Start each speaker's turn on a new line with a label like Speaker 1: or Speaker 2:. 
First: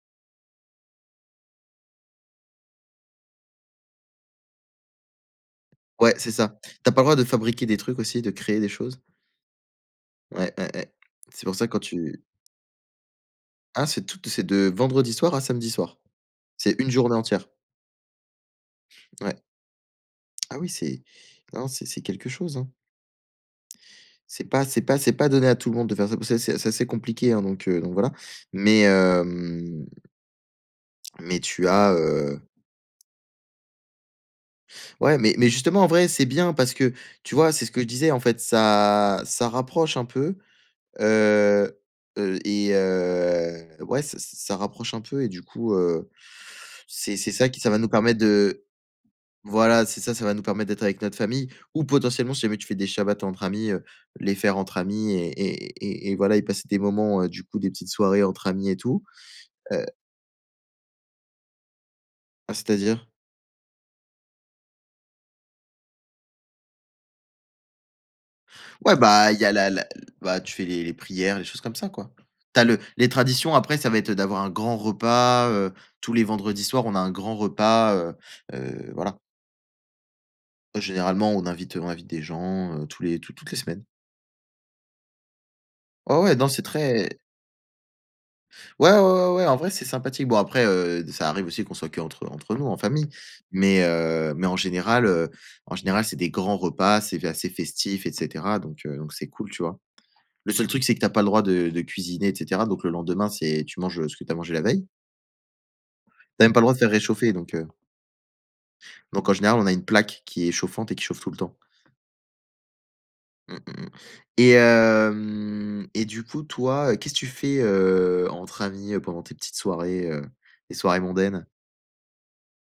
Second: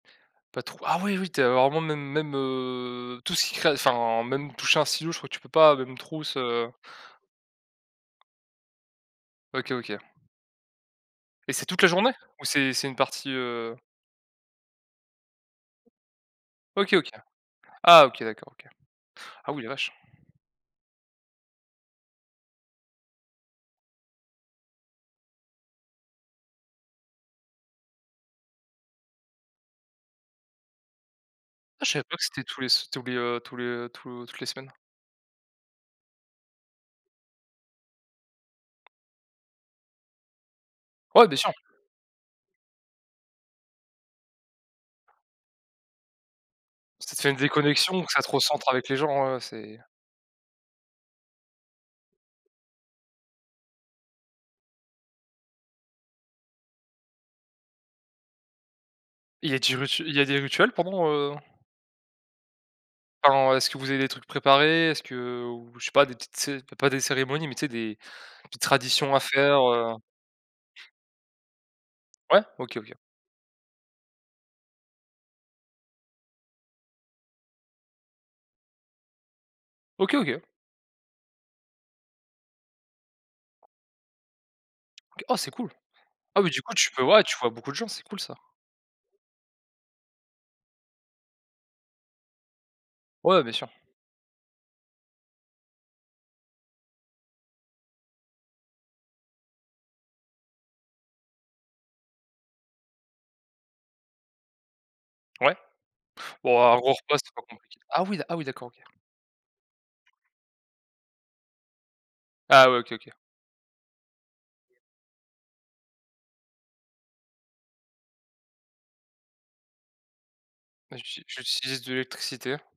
Speaker 1: Pas tro ah oui oui, tu as vraiment même même, heu, tout ce qui crée enfin même toucher un stylo, je crois que tu peux pas, même
Speaker 2: Ouais c'est
Speaker 1: trousse,
Speaker 2: ça,
Speaker 1: heu
Speaker 2: tu as pas le droit de fabriquer des trucs aussi, de créer des choses.
Speaker 1: OK, OK.
Speaker 2: Ouais, ouais, ouais. C'est
Speaker 1: Et
Speaker 2: pour
Speaker 1: c'est
Speaker 2: ça quand
Speaker 1: toute la journée
Speaker 2: tu
Speaker 1: ou c'est c'est une partie, heu
Speaker 2: Ah c'est toute c'est de vendredi soir à samedi soir. C'est une
Speaker 1: OK, OK.
Speaker 2: journée entière.
Speaker 1: Ah, OK d'accord OK.
Speaker 2: Ouais.
Speaker 1: Ah oui la vache.
Speaker 2: Ah oui c'est non c'est c'est quelque chose, hein. C'est pas c'est pas c'est pas donné à tout le monde de faire ça. Pa ça c'est assez c'est assez compliqué hein donc heu, donc voilà, mais hem, mais tu
Speaker 1: Ah je
Speaker 2: as,
Speaker 1: savais pas que
Speaker 2: heu
Speaker 1: c'était tous les s tous les, heu tous les, heu, tout toutes les semaines.
Speaker 2: Ouais mais mais justement en vrai c'est bien parce que, tu vois? C'est ce que je disais en fait ça ça rapproche un peu,
Speaker 1: Ouais, bien sûr.
Speaker 2: heu, heu, et heu, ouais s s ça rapproche un peu et du coup, heu,
Speaker 1: Ça
Speaker 2: c'est
Speaker 1: te fait
Speaker 2: c'est
Speaker 1: une
Speaker 2: ça qui ça va nous
Speaker 1: déconnexion,
Speaker 2: permettre
Speaker 1: ça te
Speaker 2: de
Speaker 1: recentre avec les gens, ouais, ouais. C'est
Speaker 2: voilà. C'est ça, ça va nous permettre d'être avec notre famille ou potentiellement si jamais tu fais des shabbat entre amis, heu, les faire entre amis et et et et voilà et passer des moments, heu, du coup des petites soirées entre amis et tout,
Speaker 1: Il a dit
Speaker 2: heu
Speaker 1: rutu il y a des rituels, pendant, heu
Speaker 2: Ah, c'est-à-dire?
Speaker 1: Enfin, est-ce que vous avez des trucs préparés? Est-ce que, heu, ou je sais pas des petites cé p pas des cérémonies, mais tu sais? Des petites
Speaker 2: Ouais,
Speaker 1: traditions à
Speaker 2: bah, il y a
Speaker 1: faire,
Speaker 2: la la
Speaker 1: heu
Speaker 2: bah, tu fais les les prières, les choses comme ça quoi.
Speaker 1: Ouais.
Speaker 2: Tu as
Speaker 1: OK,
Speaker 2: le
Speaker 1: OK.
Speaker 2: les traditions après, ça va être d'avoir un grand repas, heu, tous les vendredis soir, on a un grand repas, heu, heu, voilà.
Speaker 1: OK, OK.
Speaker 2: Généralement, on invite, heu, on invite des gens, heu, tous les tou toutes les semaines.
Speaker 1: OK. Oh, c'est cool.
Speaker 2: Oh, ouais,
Speaker 1: Ah
Speaker 2: non
Speaker 1: oui du
Speaker 2: c'est
Speaker 1: coup tu peux
Speaker 2: très
Speaker 1: ouais, tu vois beaucoup de gens, c'est cool ça.
Speaker 2: Ouais, ouais, ouais, ouais, ouais, en vrai c'est sympathique. Bon après, heu, d ça arrive aussi qu'on soit qu'entre entre nous en famille
Speaker 1: Ouais, bien sûr.
Speaker 2: mais heu, mais en général, heu, en général, c'est des grands repas, c'est f assez festif, et cetera donc heu, donc c'est cool, tu vois? Le seul truc, c'est que tu as pas le droit de de cuisiner, et cetera donc le lendemain, c'est tu manges, heu, ce que tu as mangé la veille.
Speaker 1: Ouais.
Speaker 2: Tu as même
Speaker 1: Bon
Speaker 2: pas le droit
Speaker 1: un
Speaker 2: de faire
Speaker 1: gros repas c'est
Speaker 2: réchauffer,
Speaker 1: pas
Speaker 2: donc heu
Speaker 1: compliqu ah oui, ah oui d'accord OK.
Speaker 2: Donc en général, on a une plaque qui est chauffante et qui chauffe tout le temps.
Speaker 1: Ah ouais OK, OK.
Speaker 2: Mmh mh et hem, et du coup, toi, heu, qu'est-ce que tu fais, heu, entre amis, heu, pendant tes petites soirées, heu, les
Speaker 1: Bah,
Speaker 2: soirées
Speaker 1: j'uti
Speaker 2: mondaines?
Speaker 1: j'utilise de l'électricité.